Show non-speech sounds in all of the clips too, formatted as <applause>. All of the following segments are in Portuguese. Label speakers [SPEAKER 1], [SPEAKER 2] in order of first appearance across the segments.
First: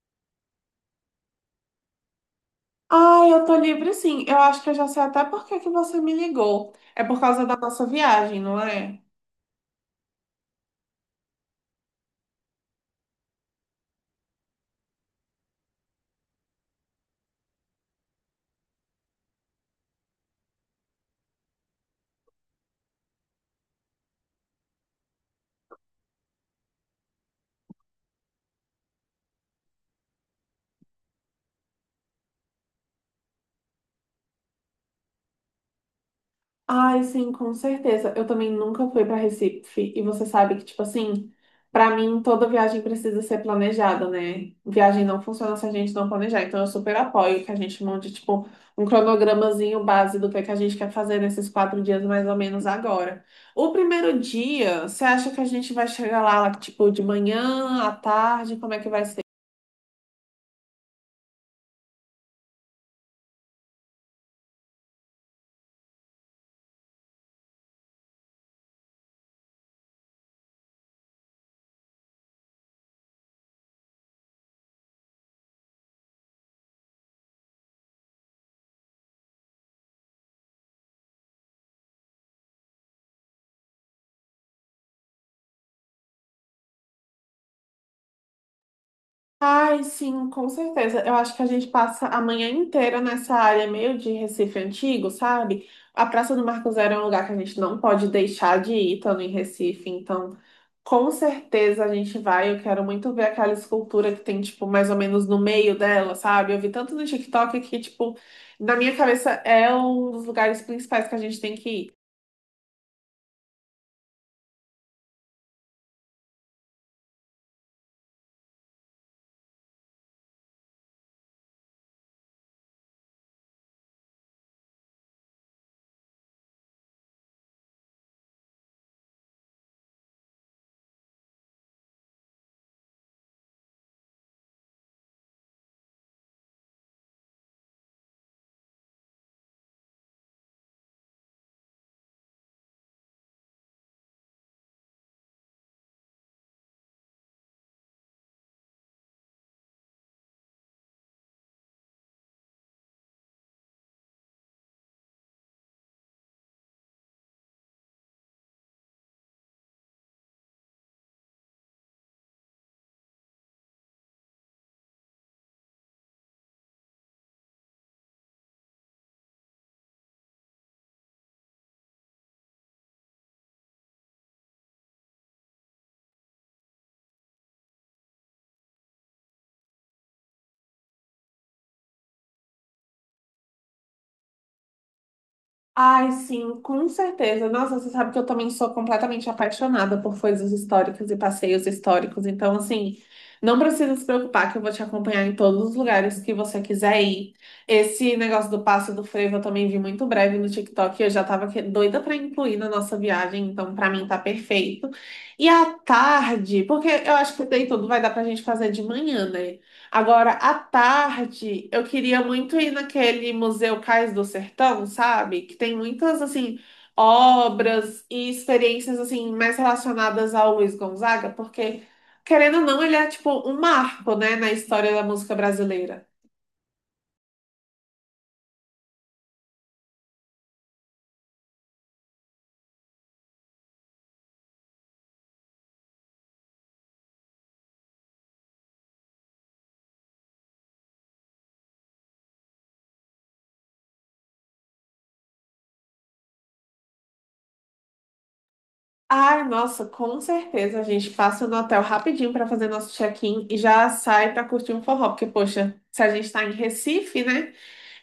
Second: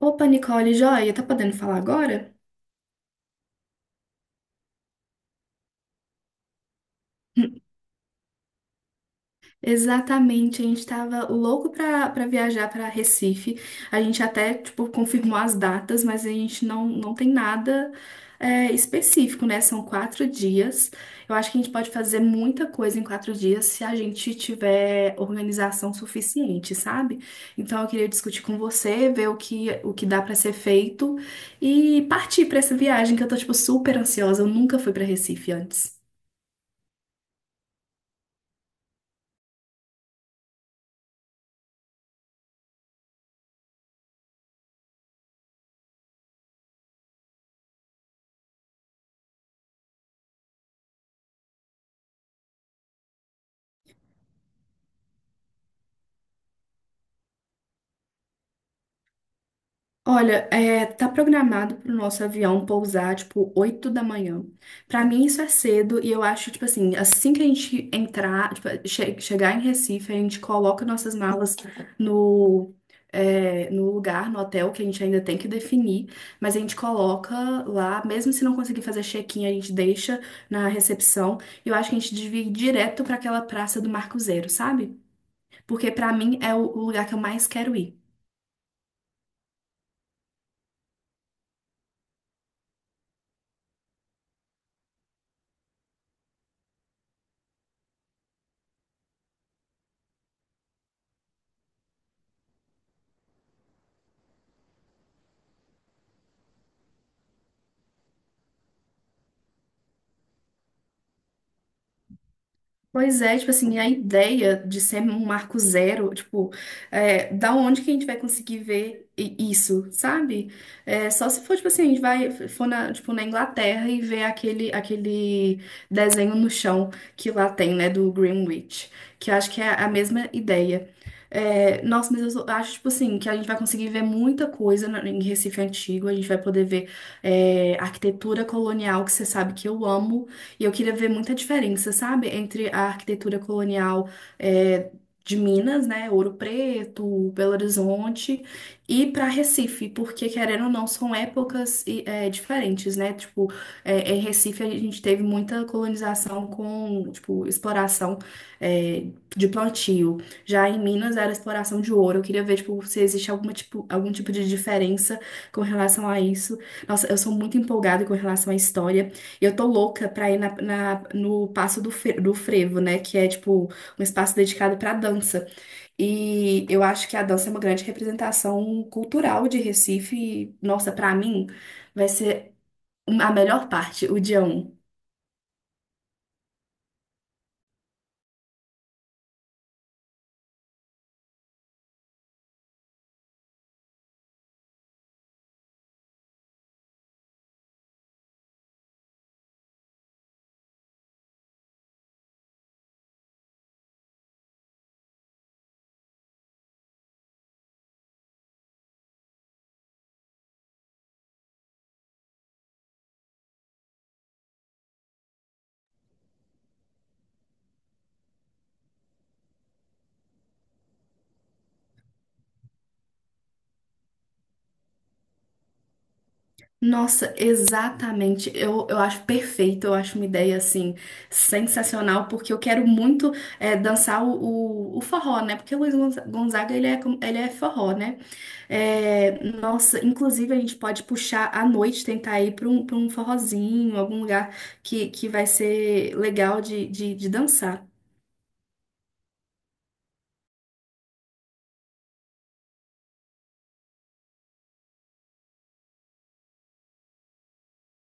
[SPEAKER 1] Opa, Nicole, joia, tá podendo falar agora?
[SPEAKER 2] Ah, eu tô livre sim. Eu acho que eu já sei até por que que você me ligou. É por causa da
[SPEAKER 1] <laughs>
[SPEAKER 2] nossa viagem, não é?
[SPEAKER 1] Exatamente, a gente tava louco pra viajar pra Recife. A gente até, tipo, confirmou as datas, mas a gente não tem nada específico, né? São 4 dias. Eu acho que a gente pode fazer muita coisa em 4 dias se a gente tiver organização suficiente, sabe? Então eu queria discutir com você, ver o que dá pra ser feito e partir pra essa viagem que eu tô, tipo, super ansiosa. Eu nunca fui pra Recife antes.
[SPEAKER 2] Ai, sim, com certeza. Eu também nunca fui para Recife e você sabe que, tipo assim, para mim toda viagem precisa ser planejada, né? Viagem não funciona se a gente não planejar. Então eu super apoio que a gente monte, tipo, um cronogramazinho base do que é que a gente quer fazer nesses 4 dias mais ou menos agora. O primeiro dia, você acha que a gente vai chegar lá, tipo, de manhã, à tarde? Como é que vai ser?
[SPEAKER 1] Olha, tá programado pro nosso avião pousar, tipo, 8 da manhã. Pra mim isso é cedo e eu acho, tipo assim, assim que a gente entrar, tipo, chegar em Recife, a gente coloca nossas malas no, no lugar, no hotel, que a gente ainda tem que definir, mas a gente coloca lá, mesmo se não conseguir fazer check-in, a gente deixa na recepção. E eu acho que a gente devia ir direto pra aquela praça do Marco Zero, sabe? Porque pra mim é o lugar que eu mais quero ir.
[SPEAKER 2] Ai, sim, com certeza. Eu acho que a gente passa a manhã inteira nessa área meio de Recife antigo, sabe? A Praça do Marco Zero é um lugar que a gente não pode deixar de ir estando em Recife, então com certeza a gente vai. Eu quero muito ver aquela escultura que tem, tipo, mais ou menos no meio dela, sabe? Eu vi tanto no TikTok que, tipo, na minha cabeça é um dos lugares principais que a gente tem que ir.
[SPEAKER 1] Pois é, tipo assim, a ideia de ser um marco zero, tipo, da onde que a gente vai conseguir ver isso, sabe? É, só se for, tipo assim, a gente vai, for na, tipo, na Inglaterra e ver aquele desenho no chão que lá tem, né, do Greenwich, que eu acho que é a mesma ideia. É, nossa, mas eu acho, tipo assim, que a gente vai conseguir ver muita coisa em Recife Antigo, a gente vai poder ver, arquitetura colonial, que você sabe que eu amo, e eu queria ver muita diferença, sabe? Entre a arquitetura colonial, é, de Minas, né? Ouro Preto, Belo Horizonte, e para Recife, porque querendo ou não, são épocas e, diferentes, né? Tipo, em Recife a gente teve muita colonização com, tipo, exploração, é, de plantio. Já em Minas era exploração de ouro. Eu queria ver, tipo, se existe alguma tipo, algum tipo de diferença com relação a isso. Nossa, eu sou muito empolgada com relação à história. Eu tô louca pra ir na, no Passo do Frevo, né? Que é, tipo, um espaço dedicado pra dança. E eu acho que a dança é uma grande representação cultural de Recife. E, nossa, pra mim, vai ser a melhor parte, o dia 1.
[SPEAKER 2] Ai, sim, com certeza. Nossa, você sabe que eu também sou completamente apaixonada por coisas históricas e passeios históricos. Então, assim, não precisa se preocupar que eu vou te acompanhar em todos os lugares que você quiser ir. Esse negócio do passo do frevo eu também vi muito breve no TikTok. E eu já tava doida pra incluir na nossa viagem, então pra mim tá perfeito. E à tarde, porque eu acho que daí tudo vai dar pra gente fazer de manhã, né? Agora, à tarde, eu queria muito ir naquele Museu Cais do Sertão, sabe? Que tem muitas, assim, obras e experiências, assim, mais relacionadas ao Luiz Gonzaga, porque, querendo ou não, ele é, tipo, um marco, né, na história da música brasileira.
[SPEAKER 1] Nossa, exatamente. Eu acho perfeito, eu acho uma ideia assim sensacional, porque eu quero muito dançar o forró, né? Porque o Luiz Gonzaga ele é forró, né? É, nossa, inclusive a gente pode puxar à noite, tentar ir para um forrozinho, algum lugar que vai ser legal de dançar.
[SPEAKER 2] Ai, nossa, com certeza a gente passa no hotel rapidinho para fazer nosso check-in e já sai para curtir um forró, porque, poxa, se a gente tá em Recife, né?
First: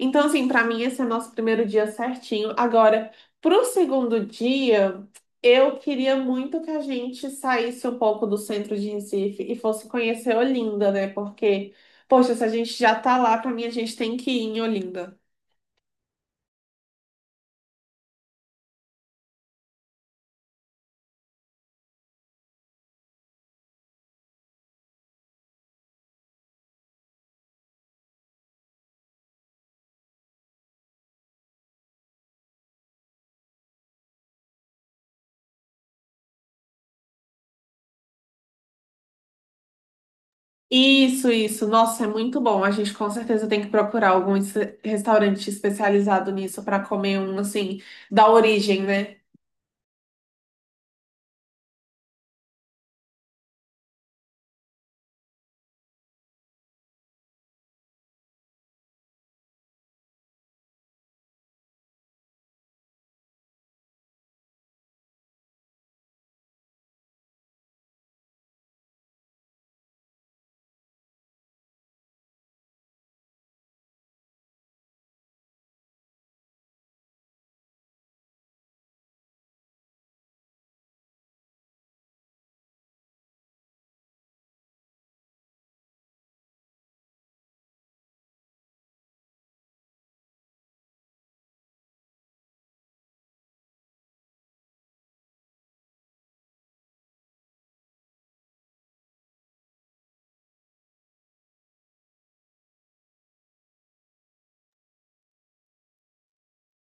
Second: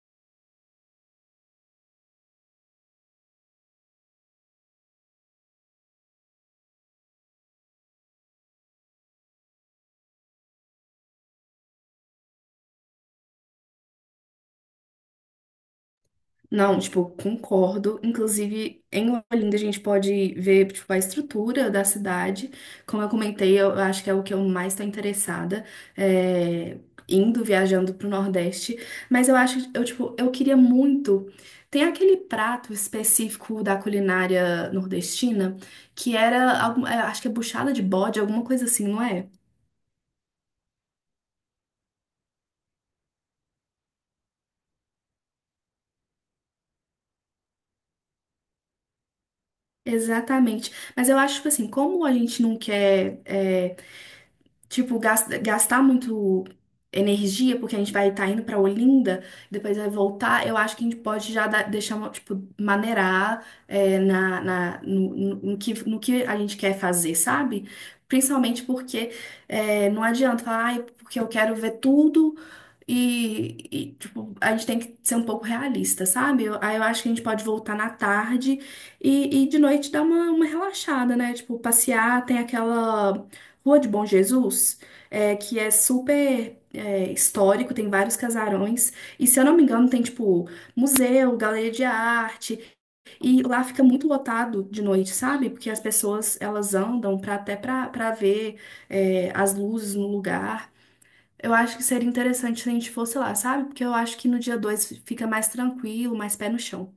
[SPEAKER 2] Então, assim, pra mim esse é o nosso primeiro dia certinho. Agora, pro segundo dia, eu queria muito que a gente saísse um pouco do centro de Recife e fosse conhecer Olinda, né? Porque, poxa, se a gente já tá lá, pra mim a gente tem que ir em Olinda.
[SPEAKER 1] Não, tipo, concordo. Inclusive, em Olinda a gente pode ver, tipo, a estrutura da cidade. Como eu comentei, eu acho que é o que eu mais estou interessada, é, indo, viajando pro Nordeste. Mas eu acho, tipo, eu queria muito. Tem aquele prato específico da culinária nordestina, que era, acho que é buchada de bode, alguma coisa assim, não é?
[SPEAKER 2] Isso, isso. Nossa, é muito bom. A gente com certeza tem que procurar algum restaurante especializado nisso pra comer um, assim, da origem, né?
[SPEAKER 1] Exatamente. Mas eu acho, tipo assim, como a gente não quer. Tipo, gastar muito energia, porque a gente vai estar indo pra Olinda, depois vai voltar, eu acho que a gente pode já deixar, uma, tipo, maneirar no que a gente quer fazer, sabe? Principalmente porque não adianta falar, ai, porque eu quero ver tudo. E, tipo, a gente tem que ser um pouco realista, sabe? Aí eu acho que a gente pode voltar na tarde e de noite dar uma relaxada, né? Tipo, passear, tem aquela Rua de Bom Jesus, que é super histórico, tem vários casarões, e se eu não me engano, tem tipo museu, galeria de arte, e lá fica muito lotado de noite, sabe? Porque as pessoas elas andam até pra ver as luzes no lugar. Eu acho que seria interessante se a gente fosse lá, sabe? Porque eu acho que no dia 2 fica mais tranquilo, mais pé no chão.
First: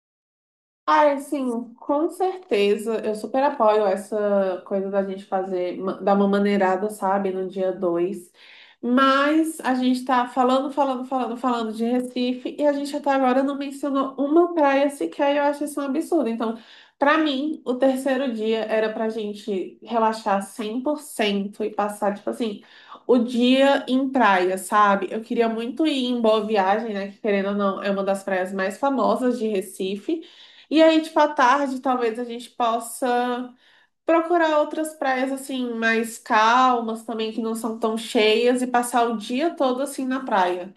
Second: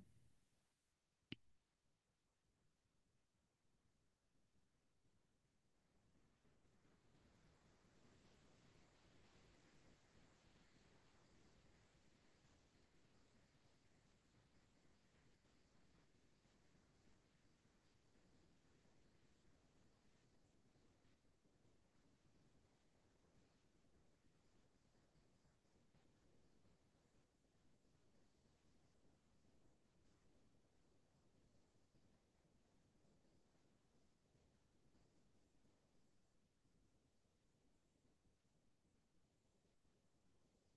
[SPEAKER 2] Ai, sim, com certeza. Eu super apoio essa coisa da gente fazer, dar uma maneirada, sabe, no dia 2. Mas a gente tá falando, falando, falando, falando de Recife e a gente até agora não mencionou uma praia sequer e eu acho isso um absurdo. Então, pra mim, o terceiro dia era pra gente relaxar 100% e passar, tipo assim, o dia em praia, sabe? Eu queria muito ir em Boa Viagem, né? Que querendo ou não, é uma das praias mais famosas de Recife. E aí, tipo, à tarde, talvez a gente possa procurar outras praias, assim, mais calmas também, que não são tão cheias, e passar o dia todo, assim, na praia.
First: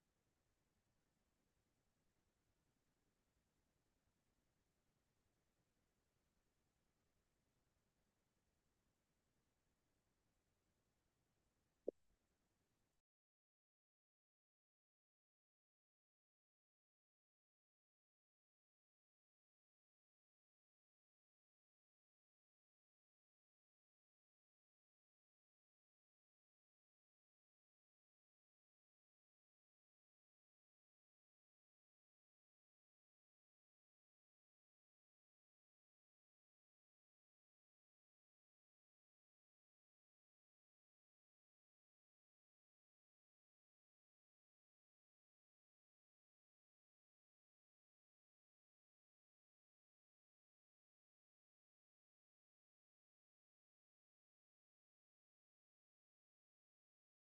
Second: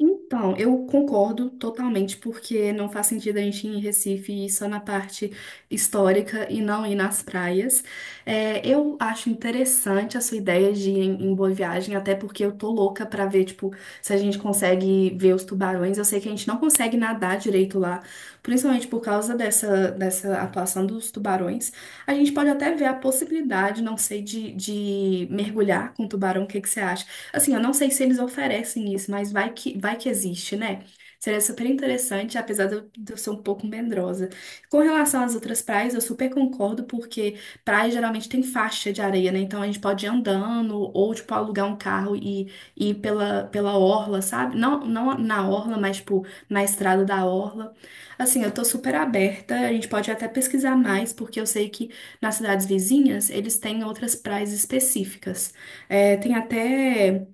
[SPEAKER 1] Então, eu concordo totalmente, porque não faz sentido a gente ir em Recife e ir só na parte histórica e não ir nas praias. É, eu acho interessante a sua ideia de ir em Boa Viagem, até porque eu tô louca pra ver, tipo, se a gente consegue ver os tubarões. Eu sei que a gente não consegue nadar direito lá, principalmente por causa dessa atuação dos tubarões. A gente pode até ver a possibilidade, não sei, de mergulhar com tubarão. O que que você acha? Assim, eu não sei se eles oferecem isso, mas vai que existe, né? Seria super interessante, apesar de eu ser um pouco medrosa. Com relação às outras praias, eu super concordo, porque praia geralmente tem faixa de areia, né? Então a gente pode ir andando ou, tipo, alugar um carro e ir pela orla, sabe? Não, não na orla, mas, tipo, na estrada da orla. Assim, eu tô super aberta, a gente pode até pesquisar mais, porque eu sei que nas cidades vizinhas eles têm outras praias específicas. É, tem até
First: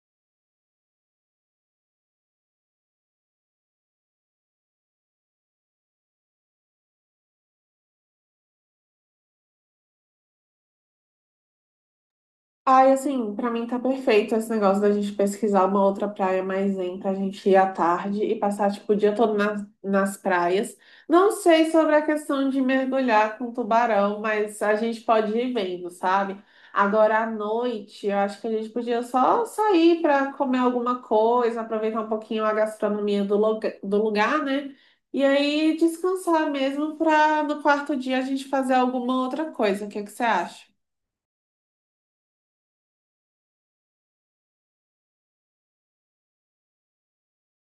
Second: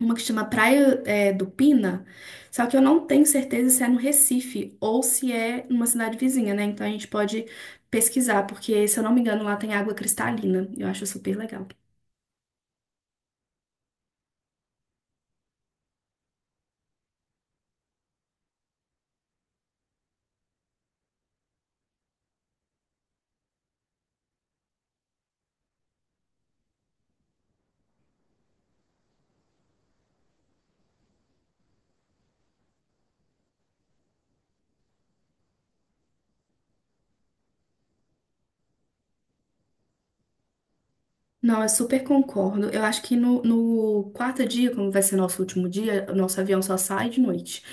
[SPEAKER 1] uma que chama Praia, do Pina, só que eu não tenho certeza se é no Recife ou se é numa cidade vizinha, né? Então a gente pode pesquisar, porque se eu não me engano lá tem água cristalina. Eu acho super legal.
[SPEAKER 2] Ai, assim, pra mim tá perfeito esse negócio da gente pesquisar uma outra praia mais zen pra gente ir à tarde e passar, tipo, o dia todo nas praias. Não sei sobre a questão de mergulhar com tubarão, mas a gente pode ir vendo, sabe? Agora à noite, eu acho que a gente podia só sair pra comer alguma coisa, aproveitar um pouquinho a gastronomia do, do lugar, né? E aí descansar mesmo pra no quarto dia a gente fazer alguma outra coisa. O que é que você acha?
[SPEAKER 1] Não, eu super concordo. Eu acho que no quarto dia, como vai ser nosso último dia, o nosso avião só sai de noite.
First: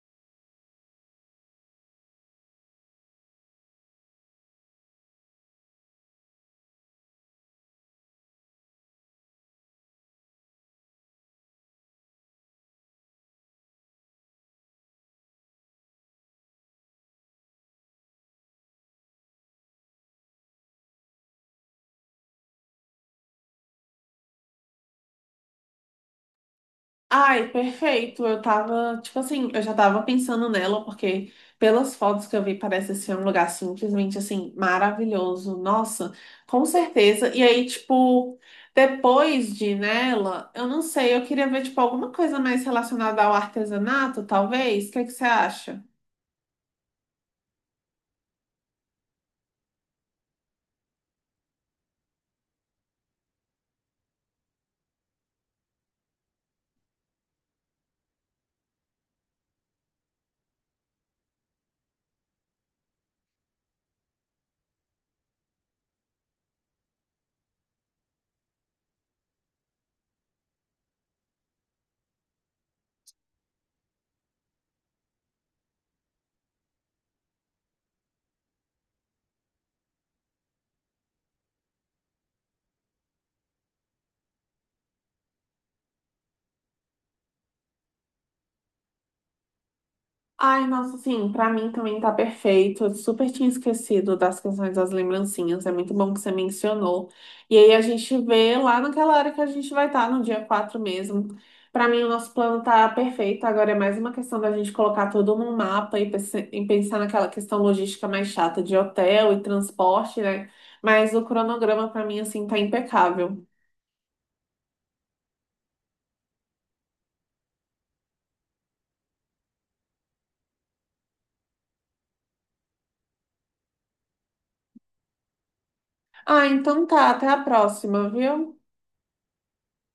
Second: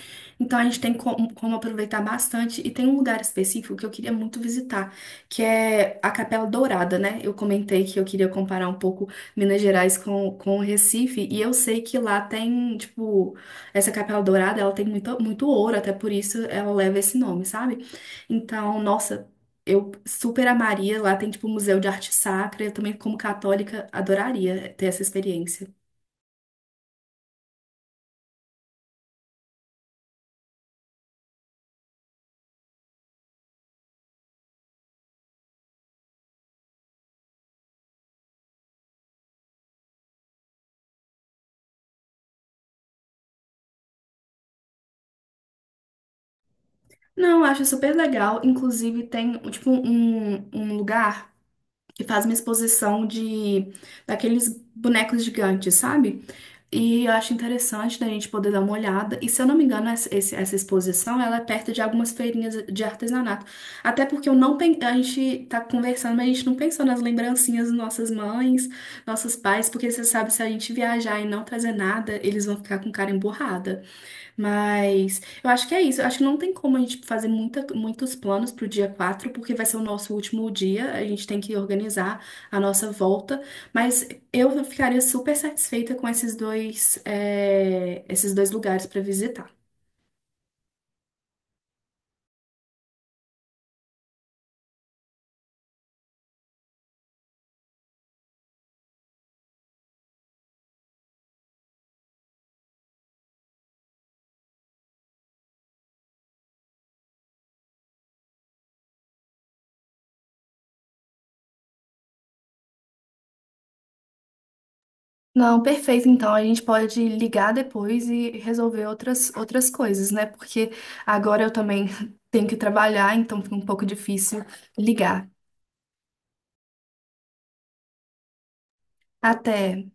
[SPEAKER 1] Então a gente tem como aproveitar bastante. E tem um lugar específico que eu queria muito visitar, que é a Capela Dourada, né? Eu comentei que eu queria comparar um pouco Minas Gerais com Recife. E eu sei que lá tem, tipo, essa Capela Dourada, ela tem muito, muito ouro, até por isso ela leva esse nome, sabe? Então, nossa. Eu super amaria. Lá tem, tipo, museu de arte sacra. Eu também, como católica, adoraria ter essa experiência.
[SPEAKER 2] Ai, perfeito. Eu tava, tipo assim, eu já tava pensando nela, porque pelas fotos que eu vi, parece ser um lugar simplesmente assim, maravilhoso. Nossa, com certeza. E aí, tipo, depois de ir nela, eu não sei, eu queria ver, tipo, alguma coisa mais relacionada ao artesanato, talvez. O que que você acha?
[SPEAKER 1] Não, eu acho super legal. Inclusive, tem, tipo, um lugar que faz uma exposição de daqueles bonecos gigantes, sabe? E eu acho interessante da gente poder dar uma olhada. E se eu não me engano, essa exposição ela é perto de algumas feirinhas de artesanato. Até porque eu não pen- a gente tá conversando, mas a gente não pensou nas lembrancinhas das nossas mães, nossos pais, porque você sabe, se a gente viajar e não trazer nada, eles vão ficar com cara emburrada. Mas eu acho que é isso. Eu acho que não tem como a gente fazer muitos planos pro dia 4 porque vai ser o nosso último dia. A gente tem que organizar a nossa volta. Mas eu ficaria super satisfeita com esses dois lugares para visitar.
[SPEAKER 2] Ai, nossa, sim, pra mim também tá perfeito. Eu super tinha esquecido das questões das lembrancinhas. É muito bom que você mencionou. E aí a gente vê lá naquela hora que a gente vai estar, no dia 4 mesmo. Pra mim, o nosso plano tá perfeito. Agora é mais uma questão da gente colocar tudo num mapa e e pensar naquela questão logística mais chata de hotel e transporte, né? Mas o cronograma pra mim, assim, tá impecável.
[SPEAKER 1] Não, perfeito. Então a gente pode ligar depois e resolver outras coisas, né? Porque agora eu também <laughs> tenho que trabalhar, então fica um pouco difícil ligar.
[SPEAKER 2] Ah, então tá. Até a próxima, viu?
[SPEAKER 1] Até.